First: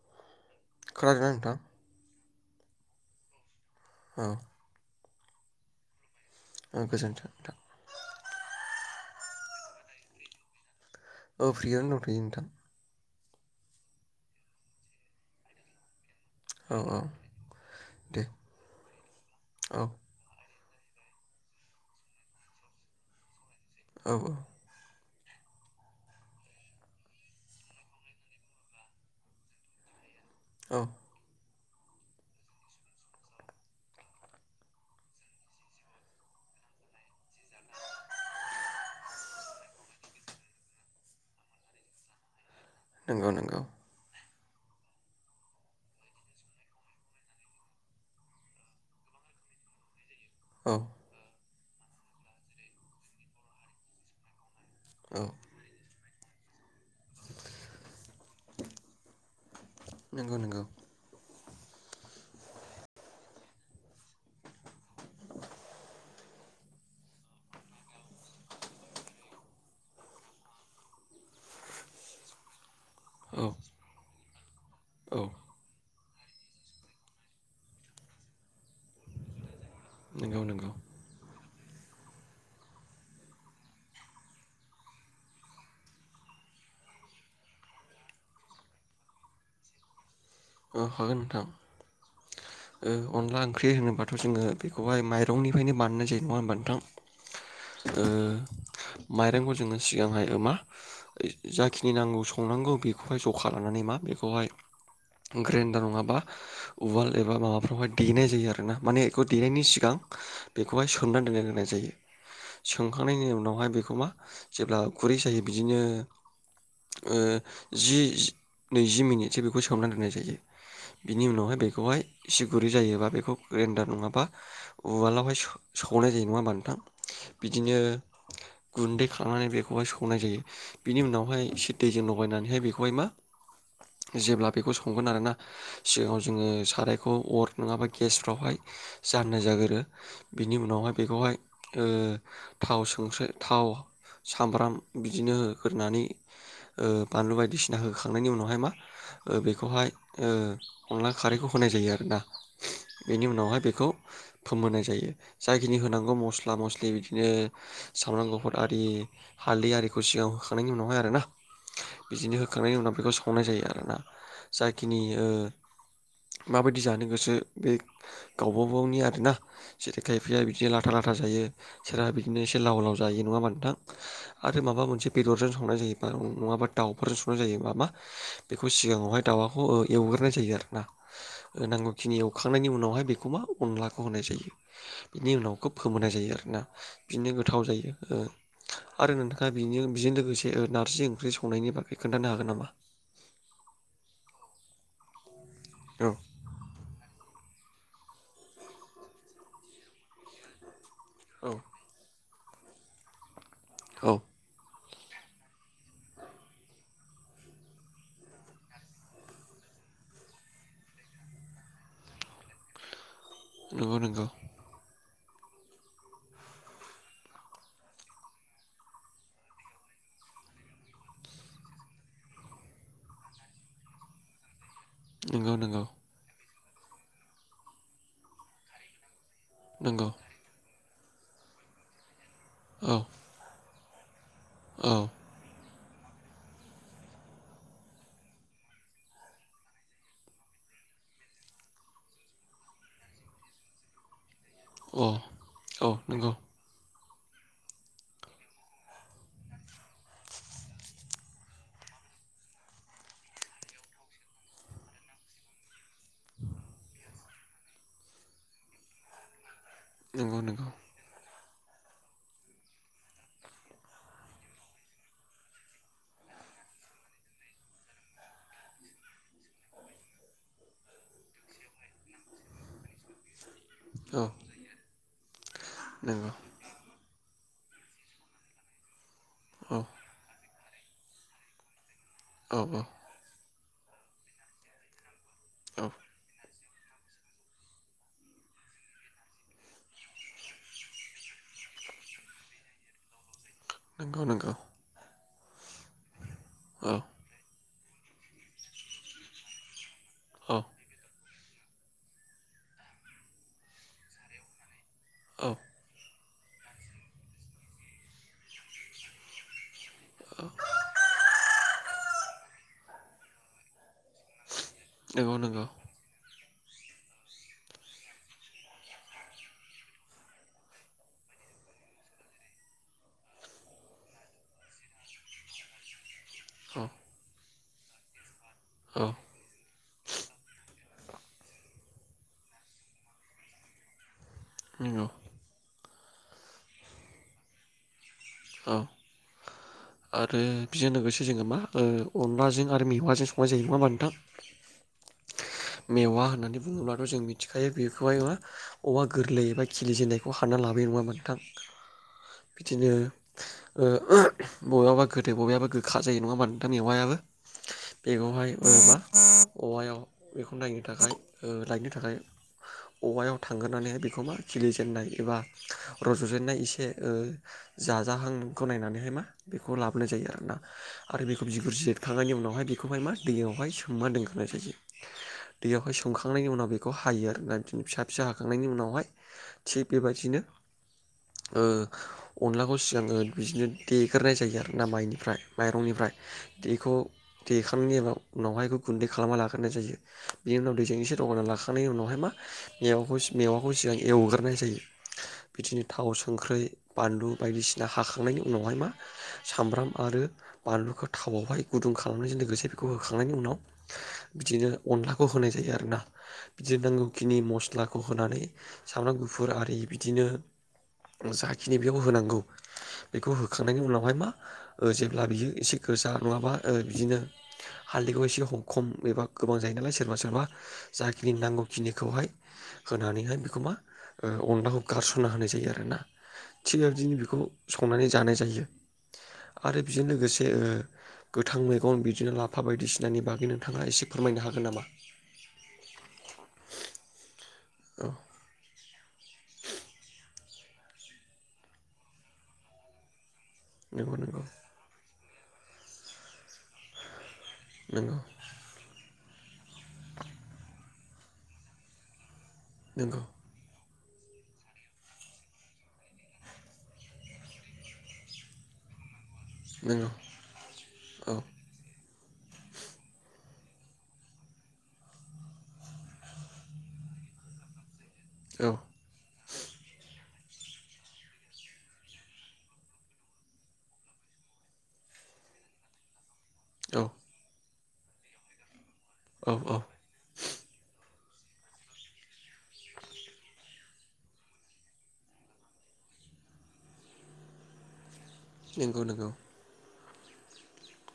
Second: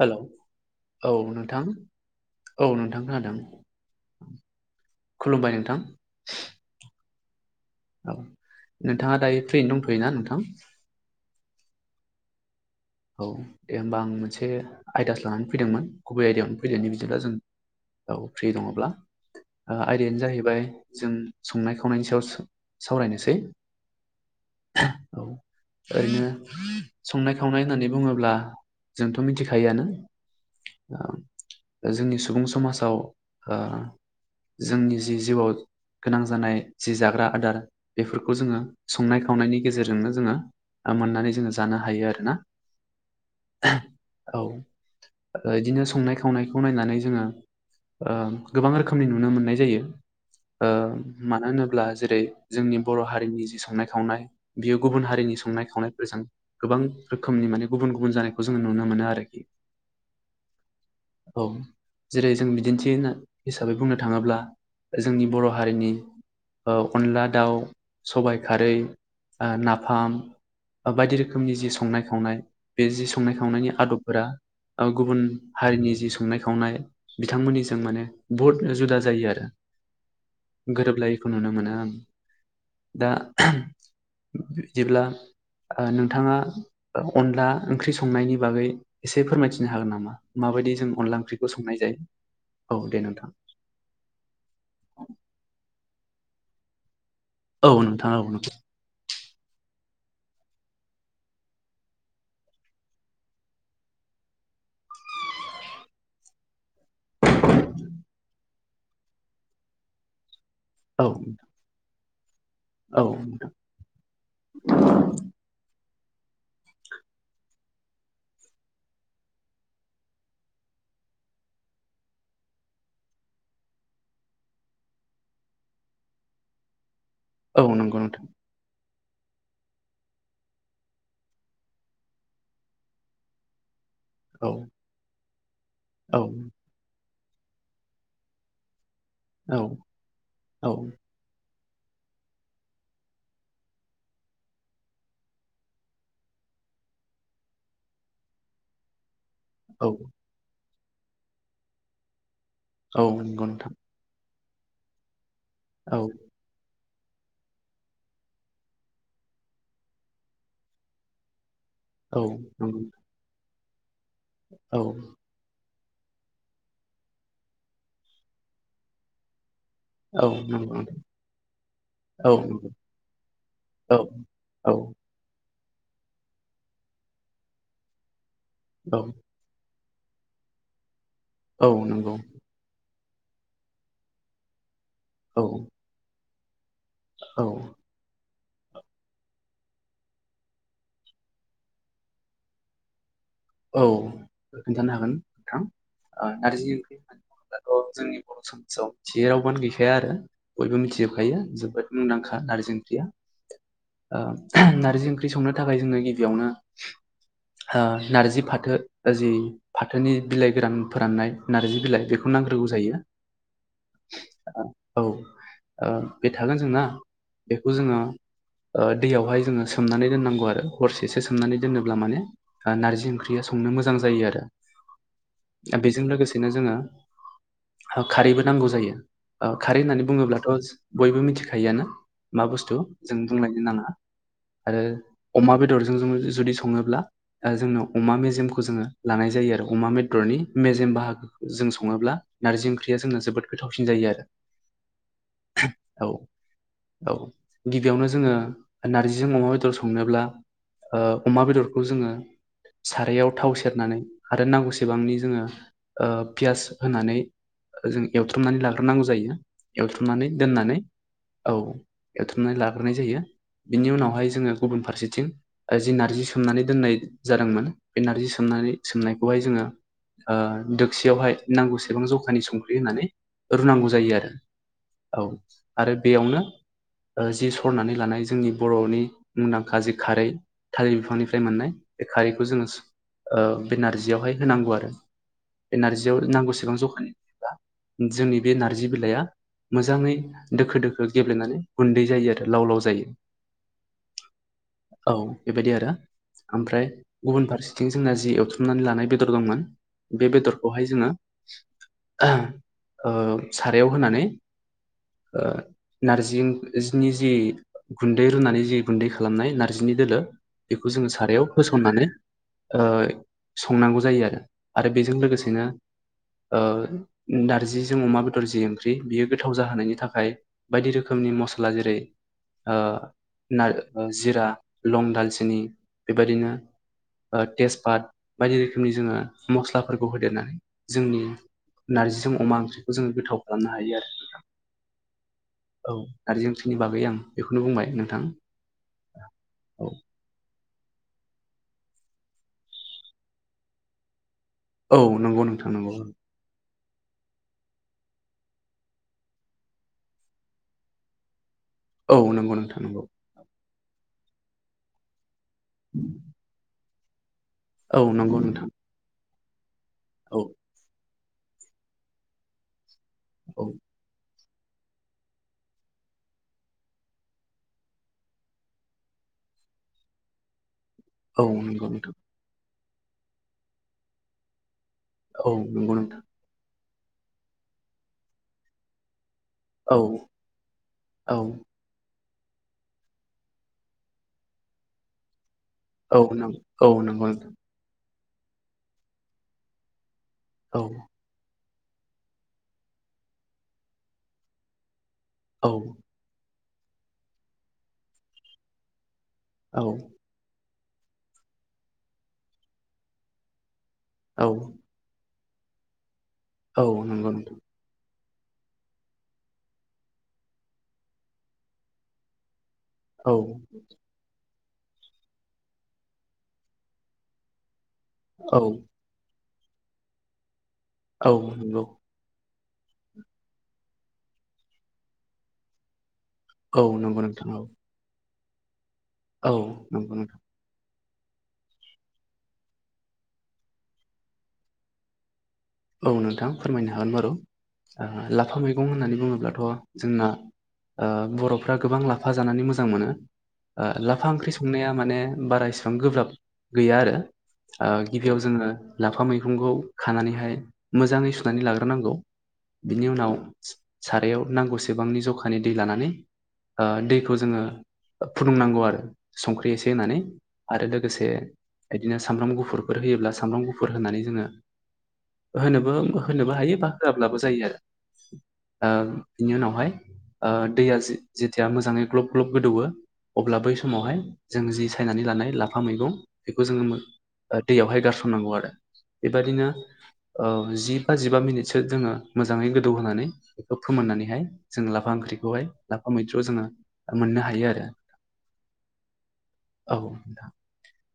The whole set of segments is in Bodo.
हेलौ औ नोंथां औ नोंथां खोनादों। औ। खुलुमबाय नोंथां। औ गोजोन्थों नोंथां। औ नोंथाङा दायो फ्रियैनो दंथ'योना नोंथां? फ्रियानो दंथ'यो नोंथां। औ दे होमबा आं मोनसे आइदासो लानानै फैदोंमोन। गुबै आयदायावनो औ फैदोनि औ बिदिब्ला जों औ दे फ्रि दङ'ब्ला ओ औ आयदायानो जाहैबाय जों संनाय खावनायनि सायाव सावरायनोसै। औ औ। औ ओरैनो संनाय खावनाय होननानै बुङोब्ला जोंथ' मिथिखायोआनो औ ओ जोंनि सुबुं समाजाव ओ जोंनि जि जिउआव गोनां जानाय जि जाग्रा आदार बेफोरखौ जोङो संनाय खावनायनि गेजेरजोंनो जोङो मोननानै जोङो जानो हायो आरो ना। नंगौ नंगौ। औ इदिनो संनाय खावनायखौ नायनानै जोङो ओ गोबां रोखोमनि नुनो मोननाय जायो। ओ औ मानो होनोब्ला जेरै जोंनि बर' हारिनि जि संनाय खावनाय बियो गुबुन औ हारिनि संनाय खावनायफोरजों गोबां रोखोमनि माने गुबुन गुबुन जानायखौ जोंङो नुनो मोनो आरोखि नंगौ नंगौ औ। जेरै जों बिदिन्थि हिसाबै बुंनो थाङोब्ला जोंनि बर' हारिनि ओ अनला दाउ सबाय खारै ओ नाफाम बायदि रोखोमनि जि संनाय संनाय बे जि संनाय औ खवनायनि आदबफोरा ओ औ गुबुन हरिनि जि स संनाय खावनाय बिथांमोननिजों माने बुहुत जुदा जायो आरो नंगौ नंगौ गोरोबलायैखौ नुनो मोनो आं दा जेब्ला आ नोंथाङा अनला ओंख्रि संनायनि बागै एसे फोरमायथिनो हागोन नामा माबायदि औ जों हागोन अनला नोंथां। ओंख्रिखौ संनाय जायो औ दे ओ नोंथां अनला ओंख्रि होनोबाथ' जोङो बेखौहाय माइरंनिफ्रायनो बानायनाय जायो नङा होनोमबा नो ओ औ नोंथां औ नोंथां माइरंखौ जोङो सिगांहाय मा जाखिनि नांगौ संनांगौ बेखौहाय जखा लानानै मा बेखौहाय ग्रेन्डार नङाबा उवाल एबा माबाफ्रावहाय देनाय जायो आरो ना माने बेखौ देनायनि सिगां बेखौहाय औ सोमनानै दोननो गोनां जायो औ सोंखांनायनि नोंथां उनावहाय बेखौ मा जेब्ला गुरै जायो बिदिनो ओ जि नैजि मिनिटसो बेखौ सोमना दोननाय जायो बिनि उनावहाय बेखौहाय एसे गुरै जायोबा बेखौ ग्रेन्डार नङाबा उवालावहाय सौनाय जायो नङा होनोमबा नोंथां औ बिदिनो नंगौ नोंथां गुन्दै खालामनानै बेखौहाय सौनाय जायो बिनि उनावहाय एसे दैजों लगायनानैहाय बेखौहाय मा जेब्ला औ बेखौ संगोन आरोना सिगाङाव औ जोङो साराय खौ अर नङाबा गेसफ्रावहाय जाननाय औ जागोरो बिनि औ उनावहाय बेखौहाय ओ थाव संस्रि थाव सामब्राम बिदिनो होरनानै ओ बानलु बायदिसिना होखांनायनि उनावहाय मा ओ औ बेखौहाय ओ अनला खारैखौ होनाय जायो आरोना औ बेनि नंगौ उनावहाय नोंथां बेखौ फोमोनाय जायो जायाखिनि औ होनांगौ मस्ला मस्लि बिदि बिदिनो सामब्राम गुफत आरि हालदै आरिखौ सिगांङाव होखांनायनि उनावहाय आरो ना औ बिदिनो होखांनायनि नंगौ उनाव बेखौ संनाय जायो आरोना औ जाखिनि ओ माबायदि जानो गोसो बे गावबागावनि आरोना। जेरै औ खायफाया बिदिनो नंगौ नोंथां लाथा लाथा जायो सोरहा औ बिदिनो नंगौ एसे लाव लाव जायो नङा मानोथां औ आरो औ माबा माब मोनसे बेदर जों संनाय जायो नङाबा दाउफोरजों संनाय जायो नङाबा बेखौ औ सिगाङावहाय दाउवाखौ एवगोरनाय जायो आरोना औ नंगौ नांगौखिनि औ एवखांनायनि उनावहाय बेखौ मा अनलाखौ होनाय जायो। बिनि उनाव खोब फोमोनाय जायो आरोना बिनो औ गोथाव जायो ओ आरो नोंथाङा बिनि बेजों लोगोसे नारजि ओंख्रि संनायनि बागै खोन्थानो हागोन नामा? औ खोन्थानो हागोन नोंथां औ ओ नारजि ओंख्रि होननानै बुङोब्ला जोंनि बर' समाजाव थियै रावबानो गैखाया आरो बयबो मिथिजोबखायो औ जोबोद मुंदांखा नारजि ओंख्रि मा औ ओ नार नारजि ओंख्रि संनो थाखाय जोङो गिबियावनो हो नार्जि फाथो जि फाथोनि बिलाइ गोरान फोराननाय नार्जि बिलाइ बेखौ नांग्रोगौ जायो। नंगौ नंगौ। औ ओ बे थागोन जोंना बेखौ जोङो ओ दैयावहाय जोङो सोमनानै दोननांगौ आरो हरसेसो सोमनानै दोनोब्ला माने ओ नारजि ओंख्रिया संनो मोजां जायो आरो नंगौ नंगौ बेजों लोगोसे बिनो जोङो खारैबो नांगौ जायो ओ खारै होननानै नंगौ बुङोब्लाथ' बयबो मिथिखायोआनो मा बुस्थु औ जों बुंलायनो नाङा। आरो औ अमा बेदरजों जों जुदि सङोब्ला ओ जोंनो अमा मेजेमखौ जोङो लानाय जायो आरो अमा बेदरनि मेजेम बाहागो जों सङोब्ला नारजि ओंख्रिया जोंना जोबोद गोथावसिन जायो आरो। अह औ नंगौ। औ गिबियावनो जोङो नार्जिजों अमा बेदर संनोब्ला ओ अमा बेदरखौ जोङो सारायाव थाव सेरनानै आरो नांगौसेबांनि जोङो ओ पियास होनानै जों एवथ्रमनानै लाग्रोनांगौ जायो। एवथ्रमनानै नंगौ नंगौ दोननानै औ एवथ्रमनानै लाग्रोनाय जायो बिनि उनावहाय जोङो गुबुन फारसेथिं जि नारजि सोमनानै दोननाय जादोंमोन बे नारजि सोमनानै सोमनायखौहाय जोङो ओ दोबसेयावहाय नांगौसेबां जखानि संख्रि होननानै रुनांगौ जायो औ आरो औ आरो नंगौ बेयावनो ओ जि सरनानै लानाय जोंनि बर'नि औ मुंदांखा जि खारै थालिर बिफांनिफ्राय मोननाय बे खारैखौ औ जोङो औ ओ बे नारजियावहाय होनांगौ आरो बे औ नारजियाव नांगौसे सिगां जखानि होब्ला जोंनि बे नारजि बिलाइआ मोजाङै दोखो दोखो गेब्लेनानै गुन्दै जायो आरो लाव लाव जायो नंगौ नंगौ। औ बेबायदि आरो ओमफ्राय औ गुबुन फारसेथिं जोंना जि एवथुमनानै लानाय बेदर दंमोन बे औ बेदरखौहाय जोङो ओ सारायाव होनानै औ ओ नारजि जि जिनि जि गुन्दै रुनानै जि गुन्दै खालामनाय नारजिनि दोलो बेखौ जोङो सारायाव होसननानै ओ संनांगौ जायो आरो आरो बेजों नंगौ लोगोसेनो नंगौ ओ नारजिजों अमा बेदर जि ओंख्रि बेयो गोथाव जाहोनायनि थाखाय बायदि रोखोमनि मसला जेरै ओ नार ओ जिरा लं दालचिनि बेबायदिनो औ ओ तेजपात बायदि रोखोमनि औ जोङो मस्ला फोरखौ होदेरनानै जोंनि नार्जिजों अमा ओंख्रिखौ जोङो गोथाव खालामनो हायो आरो। औ औ नारजि ओख्रिनि बागै आं बेखौनो बुंबाय नोंथां। औ औ आरो बेजों लोगोसे जोङो मा ओ अनलाजों आरो मेवाजों संनाय जायो नङाहोमबा नोंथां। औ नंगौ नोंथां नंगौ मेवा होननानै बुङोब्ला बे जों मिथिखायो बेखौहाय मा औवा गोरलै एबा खिलिजेननायखौ हानना लाबोनाय नङा होमबा नोंथां औ नंगौ नोंथां बिदिनो नंगौ ओ बबेयाबा गोदै बबेयाबा गोखा जायो नङा होमबा नोंथां मेवायाबो औ नंगौ बेगावहायबा नोंथां [unintelligible] औवायाव औ बेखौ नायनो थाखाय ओ लायनो थाखाय औवायाव औ थांगोरनानैहाय बेखौ मा खिलिजेननाय एबा रज'जेननाय एसे ओ जाजाहांखौ नायनानैहाय मा बेखौ लाबोनाय जायो आरोना आरो बेखौ औ बिगुर नंगौ नोंथां जिरखांनायनि उनावहाय बेखौहाय मा दैयावहाय सोमा दोनखांनाय जायो औ नंगौ दैयावहाय नोंथां सोमखांनायनि उनाव बे बेखौ हायो आरो ना बिदिनो फिसा फिसा हाखांनायनि उनावहाय थिग औ बेबायदिनो औ ओ अनलाखौ सिगाङो बिदिनो देग्रोनाय जायो आरो ना माइनिफ्राय माइरंनिफ्राय औ नों औ बेखौ नंगौ नोंथां देखांनायनि एबा उनावहाय बेखौ गुन्दै खालामना लागोरनाय जायो बिनि उनाव औ दैजों एसे लगायना लाखांनायनि उनावहाय मा मेवाखौ मेवाखौ सिगां एवग्रोनाय जायो औ बिदिनो थाव संख्रै बानलु बायदिसिना हाखांनायनि उनावहाय मा औ सामब्राम आरो बानलुखौ थावावहाय गुदुं खालामनायजों लोगोसे बेखौ होखांनायनि उनाव औ बिदिनो अनलाखौ होनाय जायो आरोना बिदिनो औ नंगौ नांगौखिनि नोंथां मस्लाखौ होनानै सामब्राम गुफुर आरि बिदिनो जाखिनि बेखौ होनांगौ बेखौ औ होखांनायनि उनावहाय मा ओ जेब्ला बियो एसे गोजा नङाबा ओ बिदिनो हालदैखौ एसे औ खम एबा गोबां जायो नालाय सोरबा सोरबा औ जाखिनि नंगौ नांगौखिनिखौहाय होनानैहाय बेखौ मा ओ अनलाखौ गारस'ना होनाय जायो आरो ना औ थिग आरो बिदिनो नंगौ बेखौ नोंथां औ संनानै जानाय जायो औ आरो बेजों नंगौ नोंथां लोगोसे ओ गोथां मैगन बिदिनो लाफा बायदिसिनानि बागै नोंथाङा एसे फोरमायनो हागोन नामा? औ नोंथां फोरमायनो हागोन बारु औ लाफा मैगं होननानै बुंङो बुङोब्लाथ' जोंना ओ बर'फ्रा गोबां लाफा जानानै मोजां मोनो। ओ नंगौ लाफा नंगौ ओंख्रि संनाया माने बारा इसिबां गोब्राब गैया आरो ओ नंगौ गिबियाव जोङो लाफा मैगंखौ खानानैहाय मोजाङै सुनानै लाग्रोनांगौ। बिनि नंगौ उनाव सारायाव नांगौसेबांनि जखानि दै लानानै ओ दैखौ जोङो फुदुंनांगौ आरो संख्रि एसे नंगौ होनानै आरो लोगोसे औ बिदिनो सामब्राम गुफुरफोर होयोब्ला सामब्राम गुफुर होनानै जोङो होनोबो-होनोबो हायो बा होआाब्लाबो जायो आरो औ ओ बिनि उनावहाय ओ दैया जे-जेथिया मोजाङै ग्लब-ग्लब गोदौवो अब्ला बै समावहाय जों जि सायनानै लानाय लाफा मैगं बेखौ जोङो औ ओ दैयावहाय गारसननांगौ आरो औ बेबादिनो औ ओ जि बा जिबा मिनिटसो जोङो मोजाङै गोदौ होनानै बेखौ फोमोननानैहाय जों लाफा ओख्रि हाय लाफा मैद्रुआव जोङो मोननो हायो आरो नंगौ नंगौ औ नोंथां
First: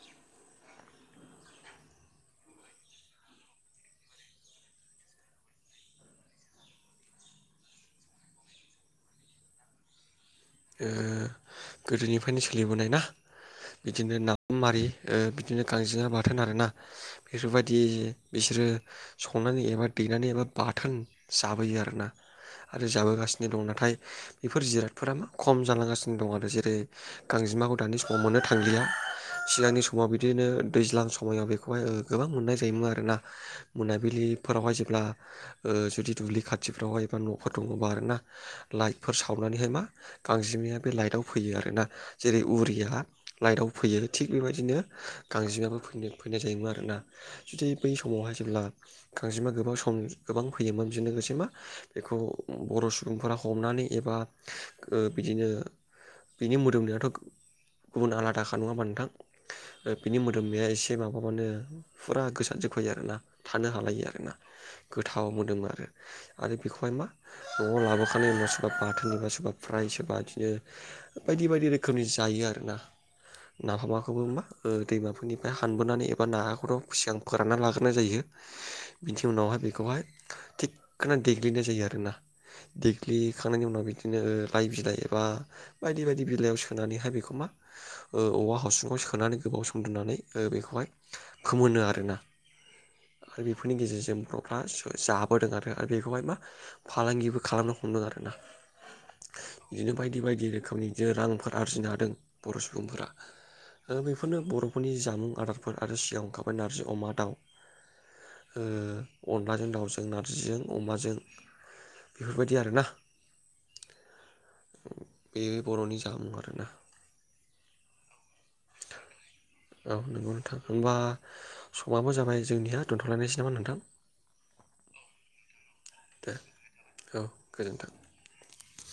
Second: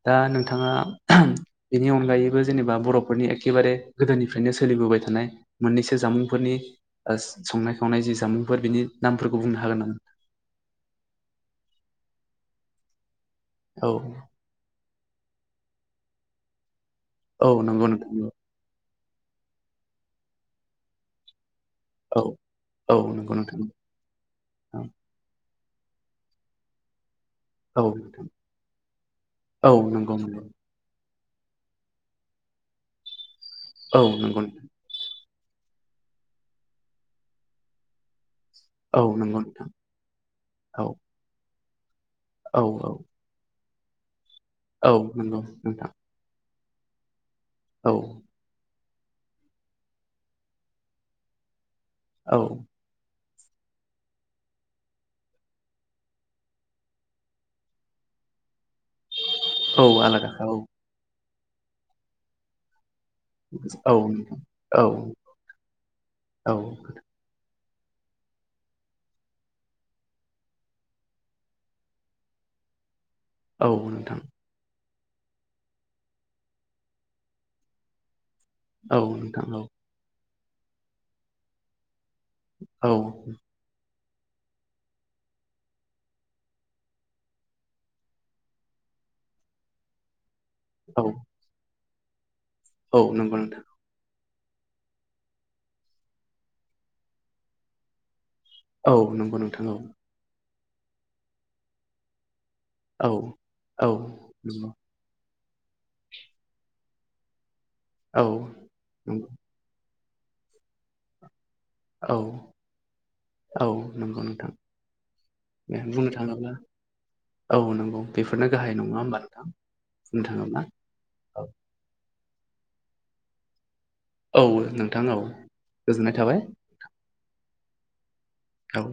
दा नोंथाङा [inaudible] बेनि अनगायैबो जेनेबा बर'फोरनि एखेबारे गोदोनिफ्रायनो सोलिबोबाय थानाय मोननैसो जामुंफोरनि संनाय खावनाय जि जामुंफोर बिनि नामफोरखौ बुंनो हागोन नामा? ओ गोदोनिफ्रायनो सोलिबोनाय ना औ बिदिनो नाफामारि ओ बिदिनो गांजेमा बाथोन आरोना औ बेफोरबायदि नंगौ नोंथां बिसोरो संनानै एबा दैनानै एबा बाथोन जाबोयो आरोना औ आरो औ औ नंगौ जाबोगासिनो दं नोंथां नाथाय बेफोर जिरादफोरा खम जालांगासिनो दं आरो जेरै गांजेमाखौ औ दानि समाव नोंथां मोननो थांलिया औ सिगांनि समाव नंगौ नंगौ बिदिनो दैज्लां समाव समायाव बेखौहाय गोबां मोननाय जायोमोन आरोना औ नंगौ मोनाबिलिफोरावहाय नोंथां जेब्ला ओ जुदि दुब्लि खाथिफ्रावहाय एबा न'फोर दङबा आरोना औ लाइटफोर नंगौ नोंथां सावनानैहाय मा गांजेमाया औ बे लाइटआव फैयो आरो ना जेरै औ उरिया औ लाइटआव फैयो। थिग बेबायदिनो औ नंगौ गांजेङाबो नोंथां फैनो फैनाय जायोमोन आरोना जुदि बै औ समावहाय जेब्ला गांजेमा गोबां सम गोबां फैयोमोन बेजों लोगोसे मा बेखौ औ बर' सुबुंफोरा हमनानै एबा ओ बिदिनो बिनि मोदोमनायाथ' गुबुन आलादाखा नङा होनबा थां औ बिनि आलादाखा मोदोमनाया एसे माबाबानो फुरा गोसारजोबखायो आरोना थानो औ हालायो आरोना औ गोथाव मोनदोंमोन नोंथां आरो-आरो औ बेखौहाय मा ज' लाबोखानाय होनबा सोरबा बाथोन देबा सोरबा फ्रायसबा बिदिनो बायदि-बायदि रोखोमनि जायो आर ना औ नोंथां नाफामाखौबो मा ओ दैमाफोरनिफ्राय हानबोनानै ना हाखराव एबा नाखौथ' खुसिया सिगां फोरानना लाग्रोनाय जायो औ बिनि नोंथां उनावहाय औ बेखौहाय थिखोना देग्लिनाय जायो आरोना औ देग्लिखांनायनि उनाव बिदिनो लाइ बिलाइ एबा बायदि-बायदि बिलाइयाव सोनानैहाय बेखौ मा औवा हासुंवाव सोनानै गो गंसं लोंनानै ओ बेखौहाय औ फोमोनो आरोना औ नंगौ नोंथां बेफोरनि गेजेरजों ना सु जाबोदों आरो बेखौहाय मा फालांगिबो खालामनो हमदों आरो ना औ नंगौ नोंथां औ दा बिदिनो जे रांफोर आरजिनो हादों बर' सुबुंफोरा औ दा बेफोरनो नंगौ बर'फोरनि जामुं आदारफोर आरो सिगां ओंखाराबाय नारजि अमा दाउ औ नंगौ ओ अनलाजों दाउजों जों नारजिजों अमाजों बेफोरबायदि आरोना औ-औ नंगौ नोंथां बे बर'नि बुंनो जामुं थाङोब्ला आरोना औ नंगौ बेफोरनो गाहाय नङा होमबा नोंथां औ नोंग बुंनो नोंथां थाङोब्ला होबा औ समाबो जाबाय जोंनिया दोनथ'लायनायसै नामा नोंथां औ नोंथां औ गोजोननाय दे थाबाय औ गोजोन्थों औ